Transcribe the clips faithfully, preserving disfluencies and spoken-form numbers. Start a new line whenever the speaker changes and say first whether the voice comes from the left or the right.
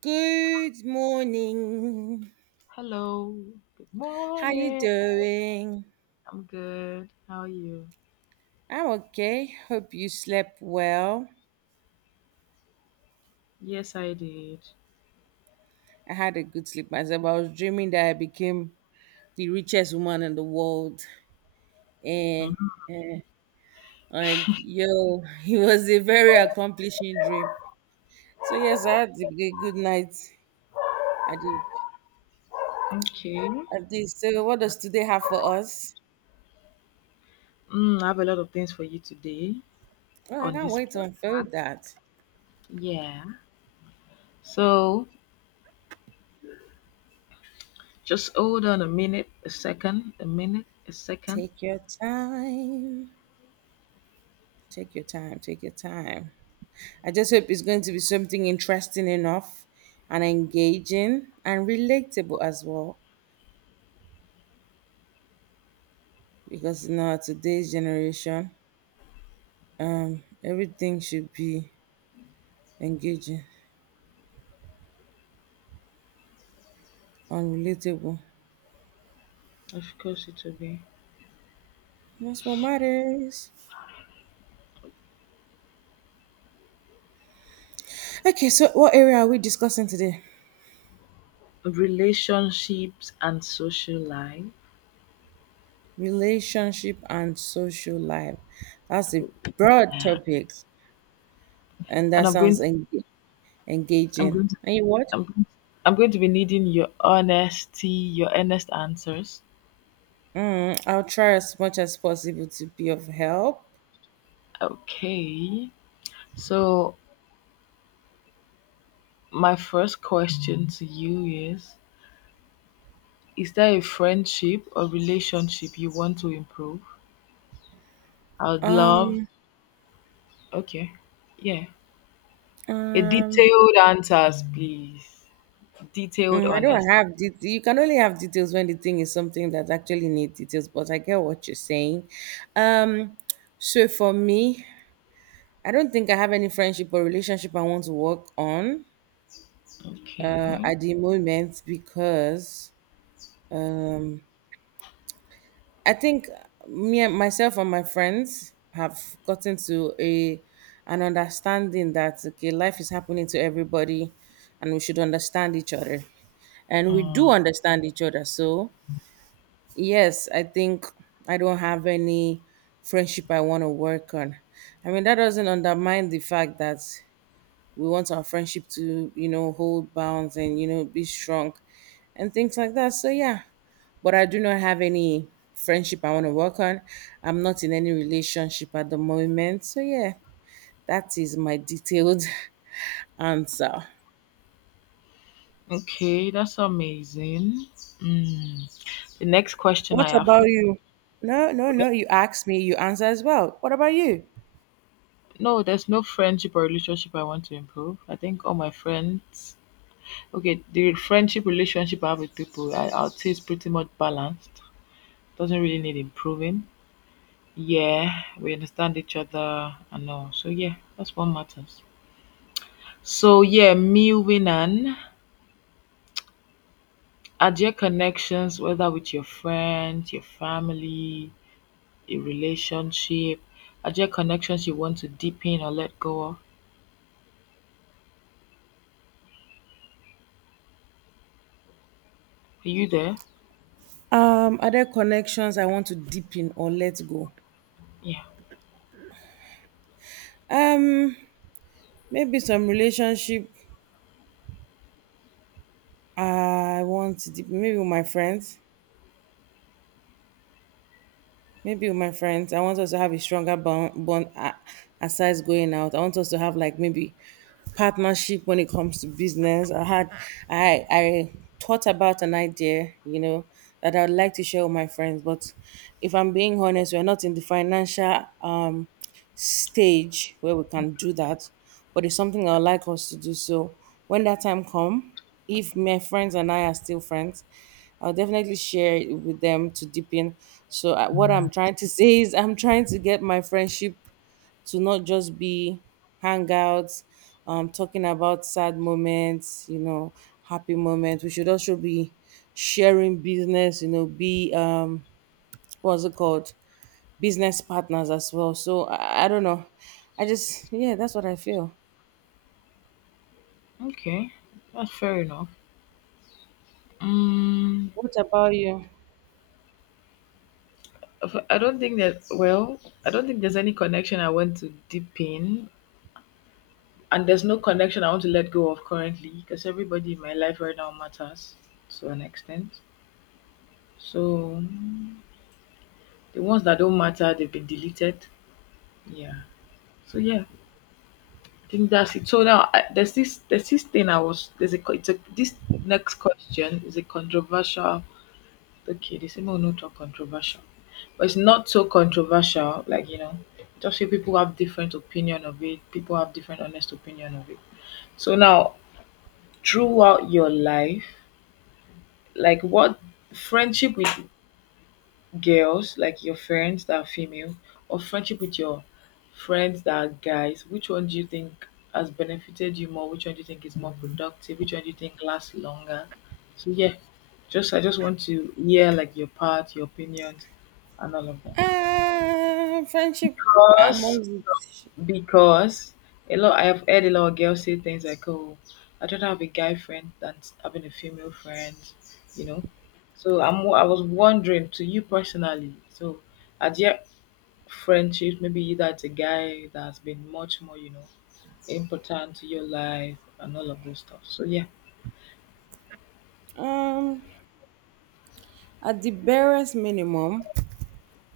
right: Good morning.
left: Hello. Good
right: How you
left: morning.
right: doing?
left: I'm good. How are you?
right: I'm okay. Hope you slept well.
left: Yes, I did.
right: I had a good sleep myself. I was dreaming that I became the richest woman in the world. And like yo, it was a very accomplishing dream. So yes, I had a good good night. I did.
left: Okay.
right: I did. So what does today have for us?
left: Mm, I have a lot of things for you today
right: Well, I
left: on
right: can't
left: this
right: wait to
left: podcast.
right: unfold that.
left: Yeah. So just hold on a minute, a second, a minute, a second.
right: Take your time. Take your time. Take your time. I just hope it's going to be something interesting enough and engaging and relatable as well. Because you know, today's generation, everything should be engaging and relatable.
left: Of course, it will be
right: That's what matters. Okay, so what area are we discussing today?
left: relationships and social life.
right: Relationship and social life. That's a broad topic, and
left: And
right: that
left: I'm going.
right: sounds
left: To,
right: enga-
left: I'm
right: engaging.
left: going. To,
right: And you what?
left: I'm going. To, I'm going to be needing your honesty, your honest answers.
right: Mm, I'll try as much as possible to be of help.
left: Okay. So my first question to you is Is there a friendship or relationship you want to improve? I would love,
right: Um,
left: okay, yeah. A
right: Um,
left: detailed answers, please. Detailed,
right: mm, I don't
left: honest.
right: have det- you can only have details when the thing is something that actually needs details, but I get what you're saying. Um, so for me, I don't think I have any friendship or relationship I want to work on uh,
left: Okay.
right: at the moment because I think me and myself and my friends have gotten to a an understanding that okay, life is happening to everybody, and we should understand each other, and we do
left: Mm,
right: understand each other. So Yes, I think I don't have any friendship I want to work on. I mean, that doesn't undermine the fact that we want our friendship to, you know, hold bounds and, you know, be strong and things like that. So, yeah, but I do not have any friendship I want to work on. I'm not in any relationship at the moment. So, yeah, that is my detailed answer.
left: okay, that's amazing. Mm. The next question
right: What
left: I have
right: about
left: for
right: you? No, no, no, you asked me, you answer as well. What about you?
left: No, there's no friendship or relationship I want to improve. I think all my friends, okay, the friendship relationship I have with people, I, I'll say it's pretty much balanced. Doesn't really need improving. Yeah, we understand each other and all. So yeah, that's what matters. So yeah, me winning are your connections, whether with your friends, your family, your relationship, are there connections you want to deepen or let go of? Are you there?
right: Um, are there connections I want to deepen or let go?
left: Yeah.
right: Um, Maybe some relationship I want to deepen, maybe with my friends. Maybe with my friends, I want us to have a stronger bond, bond a- aside going out. I want us to have like maybe partnership when it comes to business. I had, I, I thought about an idea, you know, that I would like to share with my friends, but if I'm being honest, we're not in the financial um stage where we can do that, but it's something I'd like us to do. So when that time come, if my friends and I are still friends, I'll definitely share it with them to deepen. So I- what I'm trying to say is I'm trying to get my friendship to not just be hangouts, um, talking about sad moments, you know, happy moments. We should also be sharing business, you know, be um, what's it called? Business partners as well. So I, I don't know. I just yeah, that's what I feel.
left: Okay. That's fair enough. Mm,
right: What about you?
left: I don't think that Well, I don't think there's any connection I want to deepen, and there's no connection I want to let go of currently, because everybody in my life right now matters to an extent. So mm, the ones that don't matter, they've been deleted. Yeah. So yeah, I think that's it. So now, I, there's this there's this thing I was there's a, co- it's a this next question is a controversial. Okay, they say no, not controversial, but it's not so controversial. Like, you know, just few people have different opinion of it. People have different honest opinion of it. So now, throughout your life, like, what friendship with girls, like your friends that are female, or friendship with your friends that are guys, which one do you think has benefited you more? Which one do you think is more productive? Which one do you think lasts longer? So yeah, just I just want to hear like your part, your opinions, and all of that.
right: Uh, friendship
left: Because
right: amongst it.
left: Because a lot, I have heard a lot of girls say things like, "Oh, I'd rather have a guy friend than having a female friend," you know. So I'm, I was wondering to you personally. So, are there friendships, maybe either it's a guy that has been much more, you know, important to your life and all of those stuff? So yeah.
right: Um, at the barest minimum,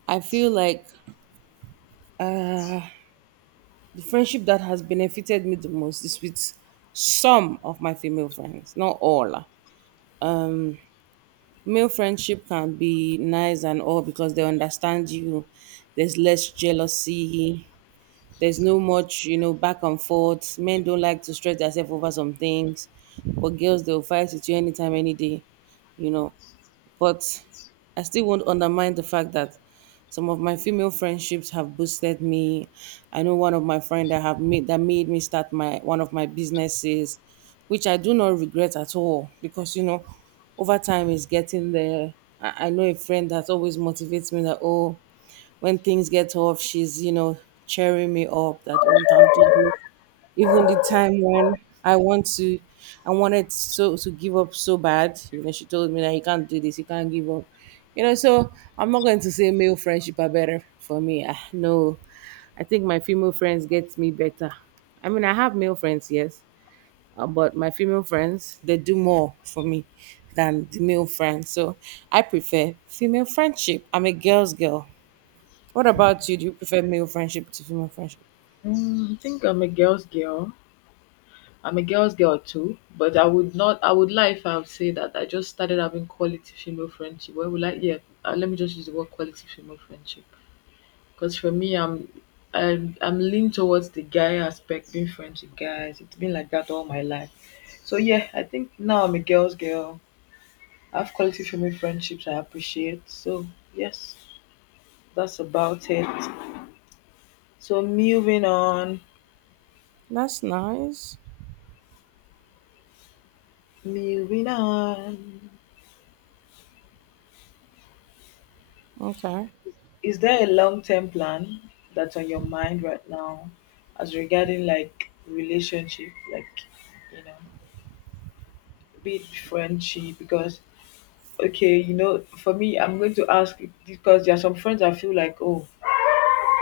right: I feel like the friendship that has benefited me the most is with some of my female friends, not all. Male friendship can be nice and all because they understand you. There's less jealousy. There's no much, you know, back and forth. Men don't like to stress themselves over some things, but girls they'll fight with you anytime, any day, you know but I still won't undermine the fact that some of my female friendships have boosted me. I know one of my friend that have made that made me start my one of my businesses, which I do not regret at all because you know, over time is getting there. I, I know a friend that always motivates me that oh, when things get off, she's you know cheering me up that oh you can't do this even the time when I want to, I wanted so to give up so bad. You know, she told me that you can't do this, you can't give up. You know, so I'm not going to say male friendship are better for me. Ah, no, I think my female friends get me better. I mean, I have male friends, yes, uh, but my female friends they do more for me than the male friends. So I prefer female friendship. I'm a girl's girl. What
left: Mm.
right: about you? Do you prefer male friendship to female friendship?
left: mm, I think I'm a girl's girl. I'm a girl's girl too, but I would not. I would lie if I would say that I just started having quality female friendship. Well, would like, yeah. Uh, let me just use the word quality female friendship, because for me, I'm I'm I'm leaning towards the guy aspect, being friends with guys. It's been like that all my life. So yeah, I think now I'm a girl's girl. I have quality female friendships I appreciate. So yes, that's about it. So moving on,
right: That's nice.
left: moving on.
right: Okay.
left: Is there a long-term plan that's on your mind right now, as regarding like relationship, like, you know, be it friendship? Because, okay, you know, for me, I'm going to ask, because there are some friends I feel like, oh,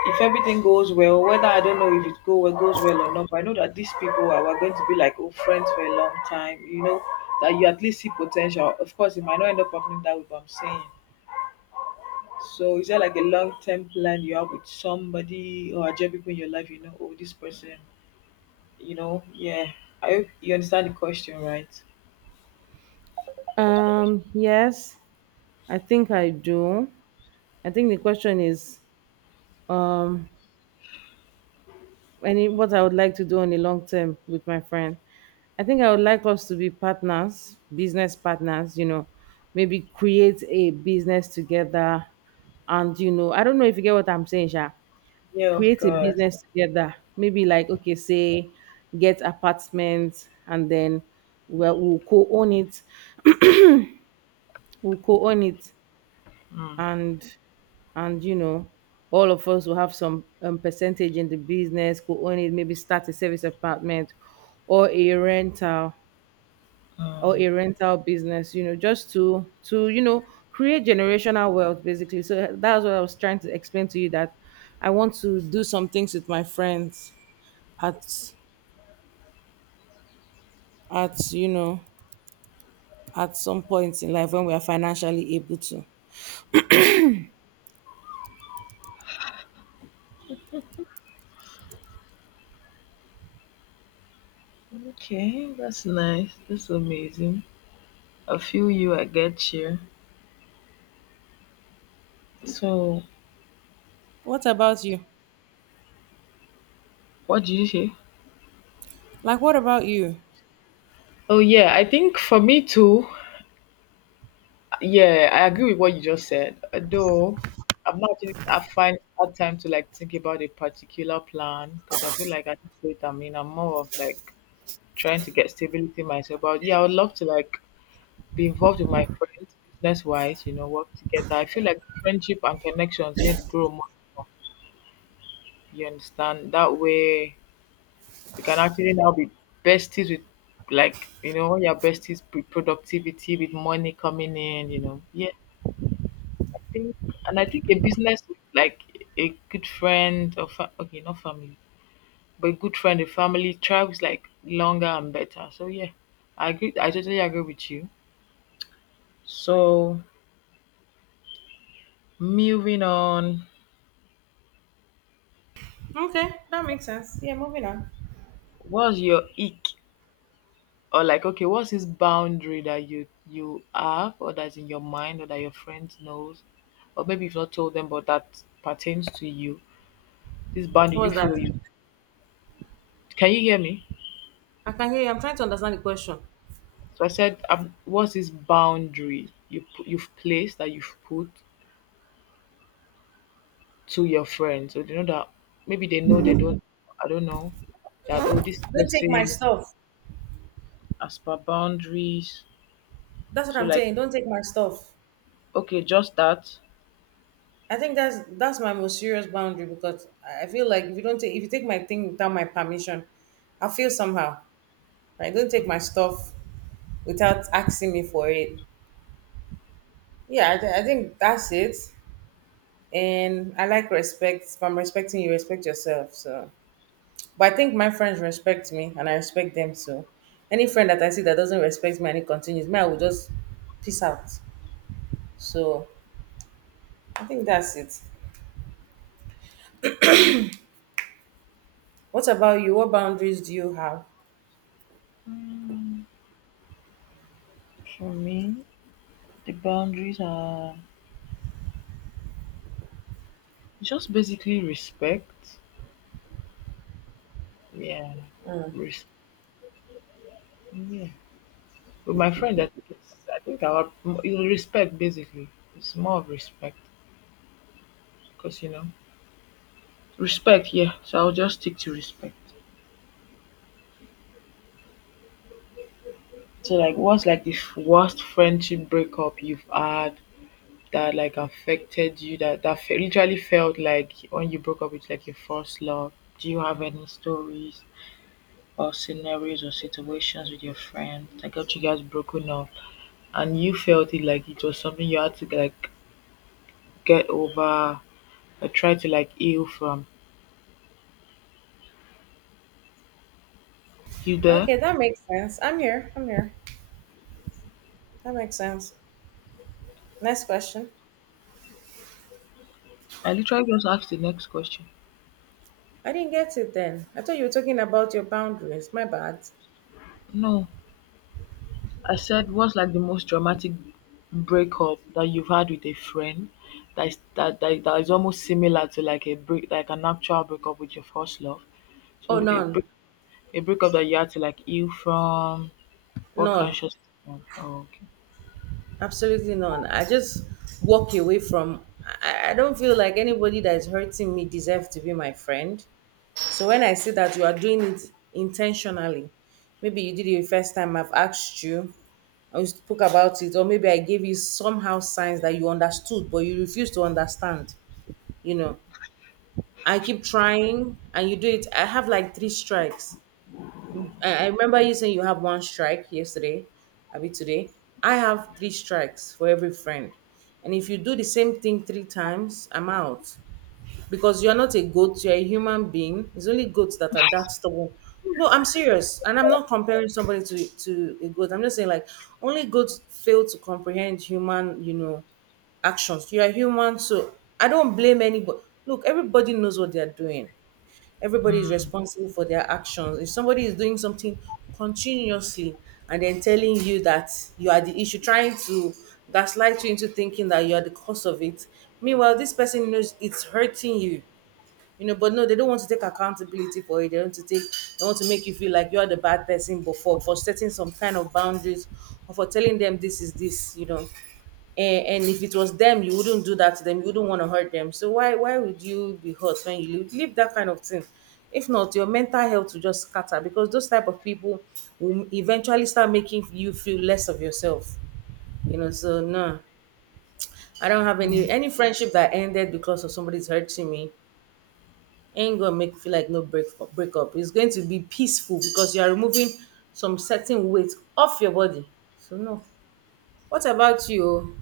left: if everything goes well, whether I don't know if it go well, goes well or not, but I know that these people are, are going to be like, oh, friends for a long time, you know, that you at least see potential. Of course, it might not end up happening that way, but I'm saying, so is that like a long term plan you have with somebody, or a there people in your life, you know, oh this person, you know, yeah. I hope you understand the question, right?
right: Um, yes, I think I do. I think the question is um any what I would like to do on the long term with my friend. I think I would like us to be partners, business partners, you know, maybe create a business together and you know, I don't know if you get what I'm saying, Sha.
left: Yeah, of
right: Create a
left: course.
right: business together. Maybe like okay, say get apartments, and then we'll, we'll co-own it we'll co-own it
left: Mm.
right: and and you know all of us will have some um, percentage in the business could own it maybe start a service apartment or a rental or
left: Mm.
right: a rental business you know just to to you know create generational wealth basically so uh, that's what I was trying to explain to you that I want to do some things with my friends at at you know at some point in life when we are financially able to.
left: Okay, that's nice. That's amazing. I feel you. I get you. So,
right: What about you?
left: what did you say?
right: Like, what about you?
left: Oh yeah, I think for me too. Yeah, I agree with what you just said. Though I'm not. Actually- I find hard time to like think about a particular plan, because I feel like at this rate I'm in, I'm more of like trying to get stability myself. But yeah, I would love to like be involved with my friends business wise, you know, work together. I feel like friendship and connections need to grow more and more. You understand? That way we can actually now be besties with, like, you know, when you're besties with productivity, with money coming in, you know. Yeah, I think, and I think a business with like a good friend or fa- okay, not family, but a good friend, a family thrives like longer and better. So yeah, I agree I totally agree with you. So moving on,
right: Okay, that makes sense. Yeah, moving on.
left: what's your ick, or like, okay, what's this boundary that you you have, or that's in your mind, or that your friend knows, or maybe you've not told them but that pertains to you. This boundary
right: What
left: you
right: was that?
left: feel you Can you hear me?
right: I can hear you. I'm trying to understand the question.
left: So I said, um, what's this boundary you pu- you've placed, that you've put to your friends so they know that, maybe they know, they don't, I don't know, that oh this
right: Don't take my
left: person,
right: stuff.
left: as per boundaries,
right: That's what
left: so
right: I'm
left: like,
right: saying. Don't take my stuff.
left: okay, just that.
right: I think that's that's my most serious boundary because I I feel like if you don't take if you take my thing without my permission, I feel somehow. Like don't take my stuff without asking me for it. Yeah, I, th- I think that's it. And I like respect. If I'm respecting you, respect yourself. So, but I think my friends respect me, and I respect them too. Any friend that I see that doesn't respect me and it continues, me I will just peace out. So I think that's it. What about you? What boundaries do you have?
left: Mm, for me, the boundaries are just basically respect. Yeah, res- yeah. With my friend, I think, it's, I think our m- respect basically. It's more of respect, because you know respect. Yeah, so I'll just stick to respect. So like, what's like the f- worst friendship breakup you've had that like affected you? That that fe- literally felt like when you broke up with like your first love. Do you have any stories, or scenarios, or situations with your friends that got you guys broken up, and you felt it like it was something you had to like get over or try to like heal from. You there?
right: Okay, that makes sense. I'm here. I'm here. That makes sense. Next question.
left: I literally just asked the next question.
right: I didn't get it then. I thought you were talking about your boundaries. My bad.
left: No. I said, what's like the most dramatic breakup that you've had with a friend, that is that, that, that is almost similar to like a break like an actual breakup with your first love.
right: Oh,
left: So a,
right: none.
left: break- a breakup that you had to like heal from, what
right: None.
left: conscious oh okay.
right: Absolutely none. I just walk away from. I, I don't feel like anybody that is hurting me deserves to be my friend. So when I see that you are doing it intentionally, maybe you did it the first time I've asked you and we spoke about it, or maybe I gave you somehow signs that you understood, but you refused to understand. You know, I keep trying and you do it. I have like three strikes. I, I remember you saying you have one strike yesterday, Abi today. I have three strikes for every friend. And if you do the same thing three times, I'm out because you're not a goat, you're a human being. It's only goats that are that stubborn. No, I'm serious. And I'm not comparing somebody to, to a goat. I'm just saying, like, only goats fail to comprehend human, you know, actions. You're human, so I don't blame anybody. Look, everybody knows what they're doing. Everybody is
left: Mm.
right: responsible for their actions. If somebody is doing something continuously and then telling you that you are the issue, trying to gaslight you into thinking that you are the cause of it, meanwhile, this person knows it's hurting you. You know, but no, they don't want to take accountability for it. They want to take, they want to make you feel like you are the bad person before for setting some kind of boundaries or for telling them this is this. You know, and, and, if it was them you wouldn't do that to them you wouldn't want to hurt them so why why would you be hurt when you leave, leave that kind of thing if not your mental health will just scatter because those type of people will eventually start making you feel less of yourself you know so no I don't have any any friendship that ended because of somebody's hurting me ain't gonna make me feel like no break breakup it's going to be peaceful because you are removing some certain weight off your body so no what about you?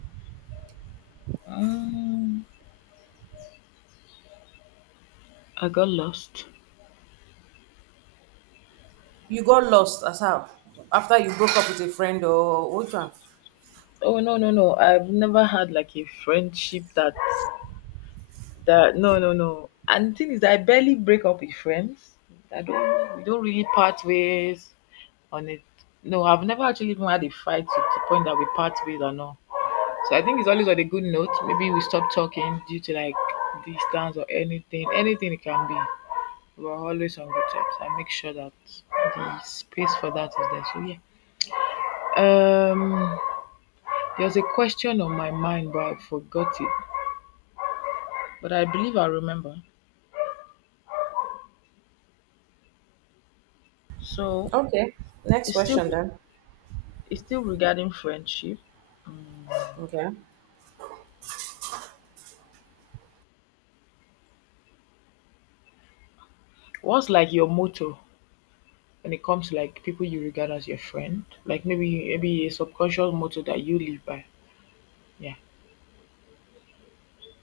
left: Um, I got lost.
right: You got lost as how? After you broke up with a friend or which one?
left: Oh no no no! I've never had like a friendship that, that no, no, no. And the thing is, I barely break up with friends. I don't. We don't really part ways on it. No, I've never actually even had a fight to the point that we part ways, or no. So I think it's always on a good note. Maybe we stop talking due to like distance or anything. Anything it can be. We're always on good terms. I make sure that the space for that is there. So yeah. Um. There's a question on my mind, but I forgot it. But I believe I remember. So
right: Okay. Next
left: it's still
right: question then.
left: it's still regarding friendship. Mm.
right: Okay.
left: What's like your motto when it comes to like people you regard as your friend? Like, maybe maybe a subconscious motto that you live by. Yeah.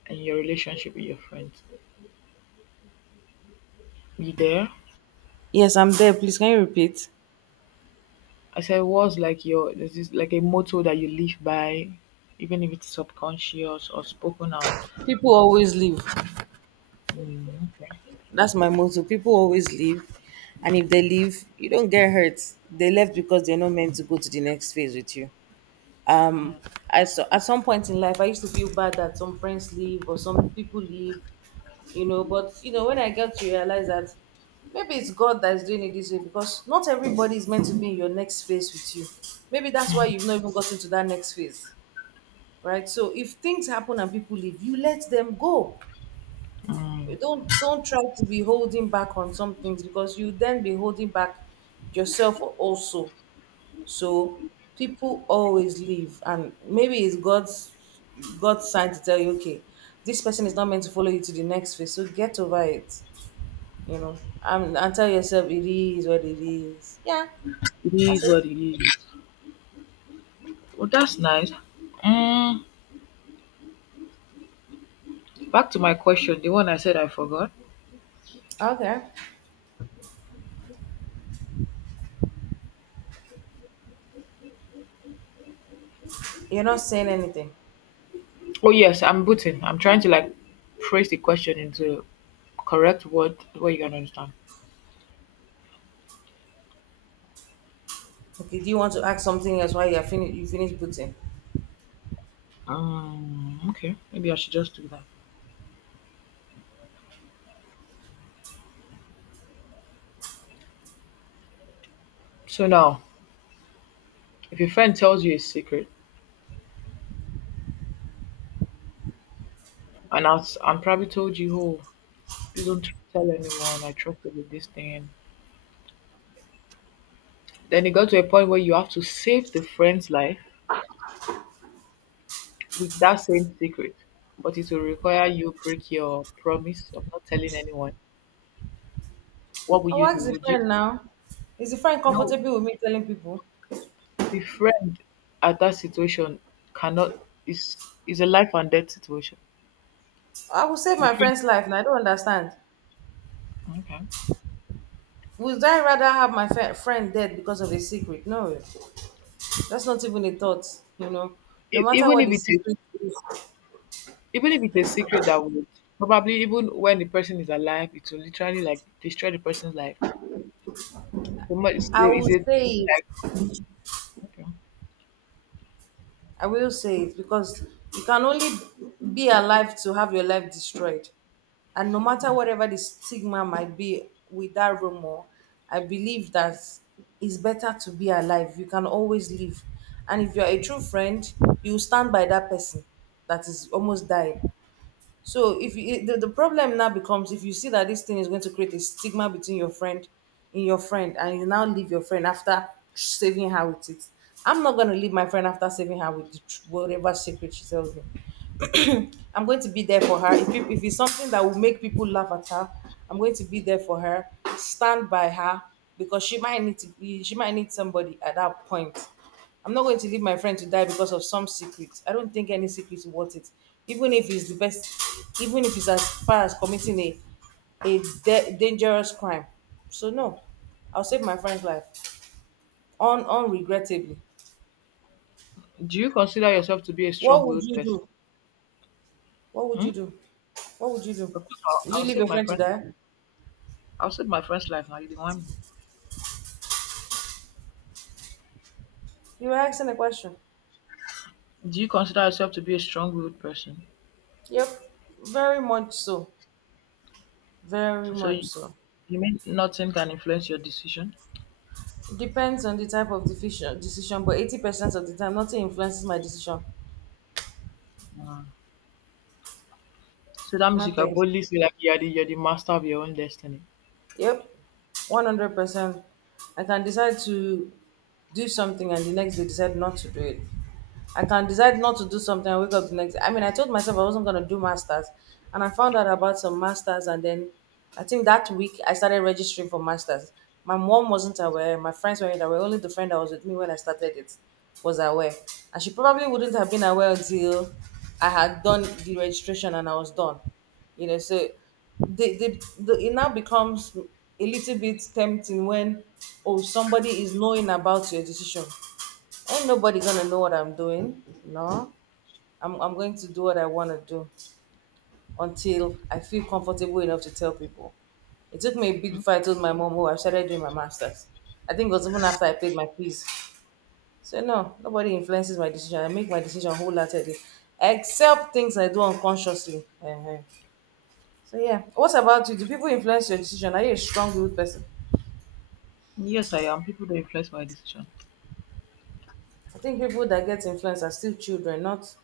left: And your relationship with your friends. You there?
right: Yes, I'm there. Please can you repeat?
left: I said, what's like your, there's this is like a motto that you live by, even if it's subconscious or spoken out.
right: People always leave.
left: Mm.
right: That's my motto. People always leave. And if they leave, you don't get hurt. They left because they're not meant to go to the next phase with you. Um, I So at some point in life, I used to feel bad that some friends leave or some people leave you know. But you know, when I get to realize that maybe it's God that is doing it this way because not everybody is meant to be in your next phase with you. Maybe that's why you've not even gotten to that next phase, right? So if things happen and people leave, you let them go.
left: Mm.
right: You Don't don't try to be holding back on some things because you then be holding back yourself also. So people always leave, and maybe it's God's God's sign to tell you, okay, this person is not meant to follow you to the next phase. So get over it. You know, um, and tell yourself it is what it is. Yeah,
left: It
right: that's
left: is
right: it.
left: what it is. Well, that's nice. Mm, back to my question, the one I said I forgot.
right: Okay, you're not saying anything.
left: Oh yes, I'm booting. I'm trying to like phrase the question into correct word where you can understand.
right: Okay, do you want to ask something else while you're finished? You finish putting.
left: Um, okay, maybe I should just do that. So now, if your friend tells you a secret, and I am probably told you, oh, please don't tell anyone, I trusted with this thing, then it got to a point where you have to save the friend's life with that same secret, but it will require you break your promise of not telling anyone. What would
right: I'll
left: you do?
right: ask the
left: Would you
right: friend now. Is the friend
left: No,
right: comfortable with me telling people?
left: the friend at that situation cannot, is is a life and death situation.
right: I will save
left: The
right: my
left: friend,
right: friend's life, and I don't understand.
left: okay.
right: Would I rather have my fe- friend dead because of a secret? No, that's not even a thought. You know, no
left: E
right: matter
left: even
right: what
left: if
right: the
left: it is
right: secret is,
left: even if it's a secret that would, probably even when the person is alive, it will literally like destroy the person's life. So much
right: I will
left: is a a
right: say
left: like, okay.
right: I will say it because you can only be alive to have your life destroyed. And no matter whatever the stigma might be with that rumor, I believe that it's better to be alive. You can always live. And if you're a true friend, you stand by that person that is almost dying. So if you, the, the problem now becomes if you see that this thing is going to create a stigma between your friend in your friend and you now leave your friend after saving her with it. I'm not going to leave my friend after saving her with the, tr- whatever secret she tells me. I'm going to be there for her. If, peop- if it's something that will make people laugh at her, I'm going to be there for her, stand by her because she might need to be, she might need somebody at that point. I'm not going to leave my friend to die because of some secret. I don't think any secret is worth it. Even if it's the best, even if it's as far as committing a, a de- dangerous crime. So no, I'll save my friend's life un- unregrettably.
left: Do you consider yourself to be a
right: What would
left: strong-willed
right: you
left: person?
right: do? What would
left: Hmm?
right: you do? What would you do?
left: Of course, I'll,
right: Would you
left: I'll
right: leave
left: save
right: your
left: my
right: friend to
left: friend.
right: die?
left: I'll save my friend's life now. You didn't want me.
right: You were asking a question.
left: Do you consider yourself to be a strong-willed person?
right: Yep, very much so. Very
left: So
right: much
left: you,
right: so.
left: you mean nothing can influence your decision?
right: Depends on the type of decision, decision, but eighty percent of the time, nothing influences my decision.
left: So that means you can
right: Nothing.
left: boldly say like you're the you're the master of your own destiny.
right: Yep, one hundred percent. I can decide to do something and the next day decide not to do it. I can decide not to do something and wake up the next day. I mean, I told myself I wasn't going to do masters, and I found out about some masters, and then I think that week I started registering for masters. My mom wasn't aware, my friends weren't aware. Only the friend that was with me when I started it was aware, and she probably wouldn't have been aware until I had done the registration and I was done. You know, so the, the, the it now becomes a little bit tempting when oh somebody is knowing about your decision. Ain't nobody gonna know what I'm doing. No, I'm, I'm going to do what I want to do until I feel comfortable enough to tell people. It took me a bit before I told my mom, oh, I started doing my master's. I think it was even after I paid my fees. So, no, nobody influences my decision. I make my decision wholeheartedly, except things I do unconsciously. Ehen. So, yeah. What about you? Do people influence your decision? Are you a strong willed person?
left: Yes, I am. People don't influence my decision.
right: I think people that get influenced are still children, not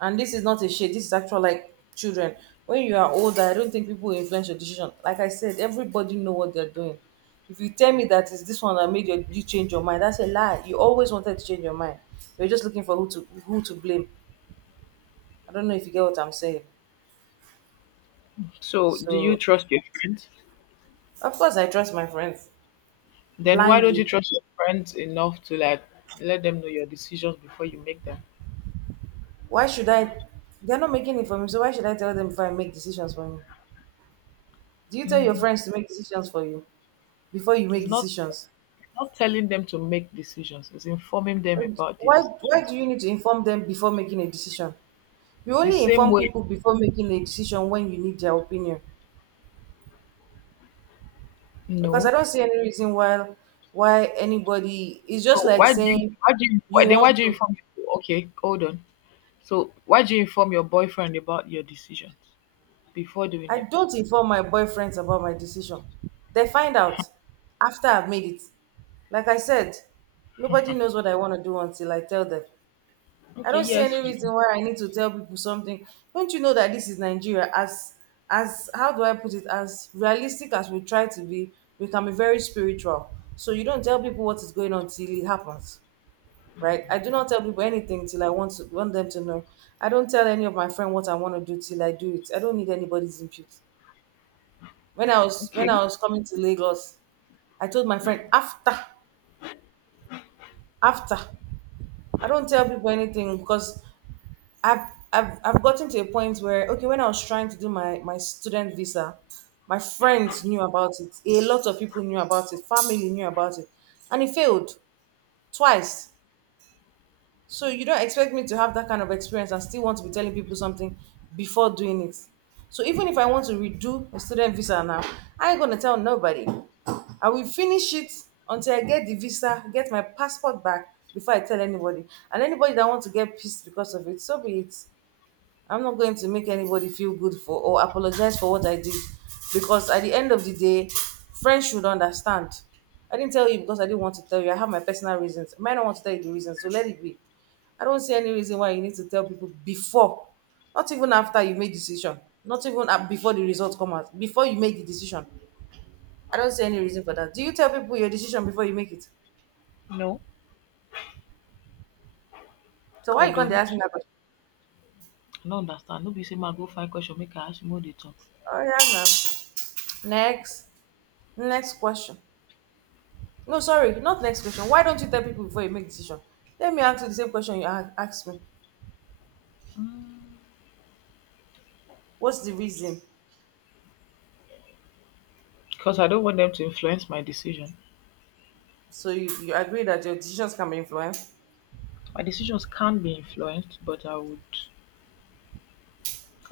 right: and this is not a shade, this is actual like children. When you are older, I don't think people influence your decision. Like I said, everybody know what they're doing. If you tell me that it's this one that made you, you change your mind, that's a lie. You always wanted to change your mind. You're just looking for who to who to blame. I don't know if you get what I'm saying.
left: So do you
right: So
left: trust your friends?
right: of course I trust my friends
left: Then why don't you
right: blindly.
left: trust your friends enough to like let them know your decisions before you make them?
right: Why should I they're not making it for me, so why should I tell them before I make decisions for me? Do you tell your
left: Mm.
right: friends to make decisions for you before you make
left: It's not
right: decisions?
left: not telling them to make decisions, it's informing them
right: And
left: about the
right: why, why
left: decisions.
right: do you need to inform them before making a decision? You
left: The
right: only
left: same
right: inform
left: way,
right: people before making a decision when you need their opinion. Because I
left: no.
right: don't see any reason why why anybody it's just
left: So
right: like
left: why do you
right: saying
left: why do you why,
right: you
left: then
right: want
left: why do you
right: to
left: inform your, okay, hold on. So why do you inform your boyfriend about your decisions before doing
right: I
left: them?
right: don't inform my boyfriends about my decision. They find out after I've made it. Like I said, nobody knows what I want to do until I tell them. I
left: Okay,
right: don't see
left: yes.
right: any reason why I need to tell people something. Don't you know that this is Nigeria? As as how do I put it? As realistic as we try to be, we can be very spiritual. So you don't tell people what is going on till it happens, right? I do not tell people anything till I want to want them to know. I don't tell any of my friend what I want to do till I do it. I don't need anybody's input. When I was when
left: Okay.
right: I was coming to Lagos, I told my friend after after. I don't tell people anything because I've I've I've gotten to a point where okay, when I was trying to do my my student visa, my friends knew about it. A lot of people knew about it. Family knew about it, and it failed twice. So you don't expect me to have that kind of experience and still want to be telling people something before doing it. So even if I want to redo a student visa now, I ain't gonna tell nobody. I will finish it until I get the visa, get my passport back before I tell anybody. And anybody that wants to get pissed because of it, so be it. I'm not going to make anybody feel good for or apologize for what I did because at the end of the day, friends should understand. I didn't tell you because I didn't want to tell you. I have my personal reasons. I might not want to tell you the reasons, so let it be. I don't see any reason why you need to tell people before, not even after you made decision, not even a- before the results come out, before you make the decision. I don't see any reason for that. Do you tell people your decision before you make it?
left: No,
right: So why
left: I
right: you can't they ask
left: don't.
right: me that question?
left: I no understand. No be say ma go find question make I ask you make we dey talk.
right: Oh yeah, ma'am. Next, next question. No, sorry, not next question. Why don't you tell people before you make decision? Let me answer the same question you a- asked me. What's the reason?
left: Because I don't want them to influence my decision.
right: So you, you agree that your decisions can be influenced?
left: My decisions can be influenced, but I would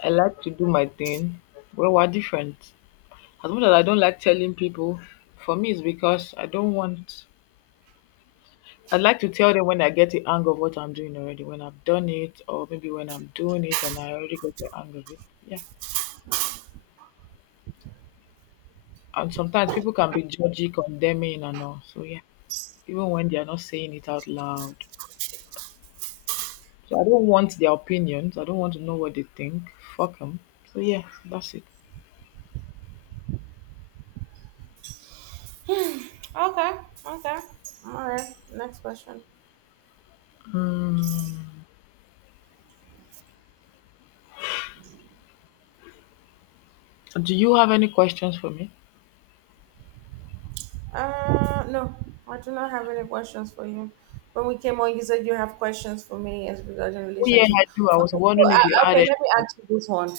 left: I like to do my thing. Well, we're different. As much as I don't like telling people, for me it's because I don't want, I'd like to tell them when I get the hang of what I'm doing already, when I've done it, or maybe when I'm doing it and I already get the hang of it. Yeah. And sometimes people can be judgy, condemning and all. So yeah. Even when they are not saying it out loud. So I don't want their opinions. I don't want to know what they think. Fuck them. So yeah, that's it.
right: Okay, okay. All right, next question.
left: Mm. Do you have any questions for me?
right: Uh, no, I do not have any questions for you. When we came on, you said you have questions for me as regarding
left: Oh yeah,
right: relationship.
left: I do. I was
right: Okay, so
left: wondering if you
right: uh,
left: had
right: okay, let me
left: anything.
right: ask you this one.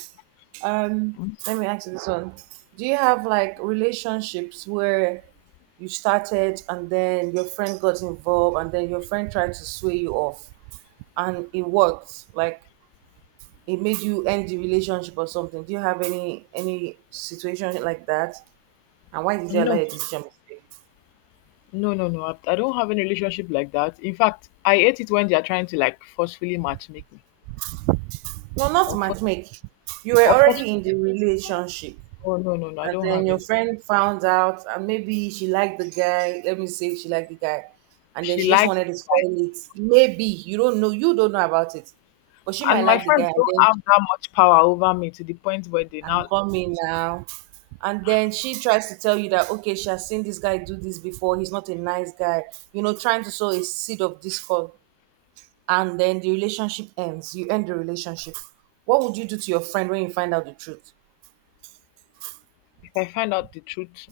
right: Um,
left: Mm.
right: let me ask you this one. Do you have like relationships where you started and then your friend got involved and then your friend tried to sway you off and it worked? Like it made you end the relationship or something. Do you have any any situation like that? And why did you allow
left: No,
right: your decision to stay?
left: no, no, no. I, I don't have any relationship like that. In fact, I hate it when they are trying to like forcefully matchmake me.
right: No, not
left: Or, for,
right: matchmake. You were
left: or
right: already
left: forcefully.
right: in the relationship,
left: Oh no, no, no. I
right: and
left: don't
right: then
left: have
right: your
left: any.
right: friend found out, and maybe she liked the guy. Let me say she liked the guy, and then
left: She
right: she just
left: likes,
right: wanted to spoil it. Maybe you don't know, you don't know about it, but she
left: and
right: might
left: my
right: like the guy,
left: friends
right: and
left: don't
right: then
left: have that much power over me to the point where they
right: I'm
left: now,
right: coming now. And then she tries to tell you that okay, she has seen this guy do this before. He's not a nice guy, you know, trying to sow a seed of discord. And then the relationship ends. You end the relationship. What would you do to your friend when you find out the truth?
left: if I find out the truth,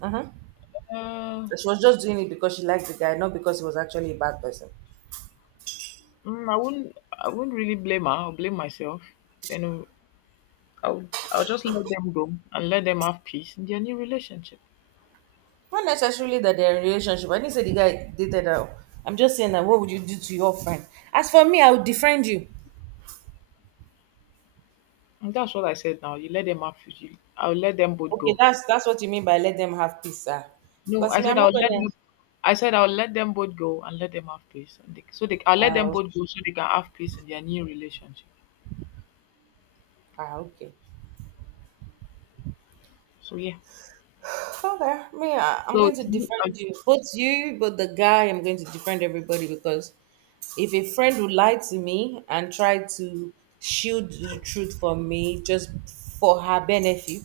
right: Mhm.
left: uh,
right: She was just doing it because she liked the guy, not because he was actually a bad person.
left: mm, I wouldn't. I wouldn't really blame her. I'll blame myself. Then I'll. I'll just let them go and let them have peace in their new relationship.
right: Not necessarily that they're in a relationship. I didn't say the guy dated her. I'm just saying that what would you do to your friend? As for me, I would defriend you.
left: And that's what I said. Now you let them have. You, I'll let them both
right: Okay,
left: go.
right: that's that's what you mean by let them have peace, sir.
left: No,
right: Because
left: I
right: me,
left: said
right: I'm not
left: I'll let
right: gonna.
left: them. I said I'll let them both go and let them have peace. And they, so they, I'll let them
right: Uh,
left: both go so they can have peace in their new relationship.
right: ah, okay.
left: So yeah.
right: Okay, me, I- I'm
left: So
right: going to
left: do you,
right: defend
left: um,
right: you, both you, but the guy. I'm going to defend everybody because if a friend would lie to me and try to shield the truth from me just for her benefit,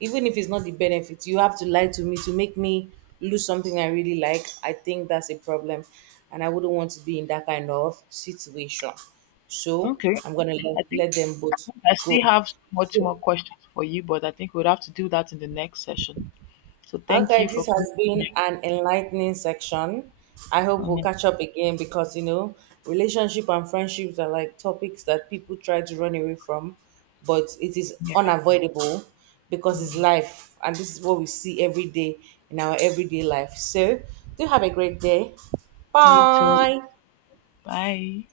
right: even if it's not the benefit, you have to lie to me to make me lose something I really like. I think that's a problem, and I wouldn't want to be in that kind of situation. So
left: okay,
right: I'm gonna let,
left: I think
right: let them both
left: I
right: go.
left: still have so much
right: So,
left: more questions for you, but I think we'll have to do that in the next session. So thank
right: okay,
left: you for
right: this has
left: coming here.
right: been an enlightening section. I hope we'll
left: Mm,
right: catch up again because you know, relationship and friendships are like topics that people try to run away from, but it is
left: yeah.
right: unavoidable because it's
left: Mm.
right: life and this is what we see every day in our everyday life. So, do have a great day.
left: You too.
right: Bye.
left: Bye.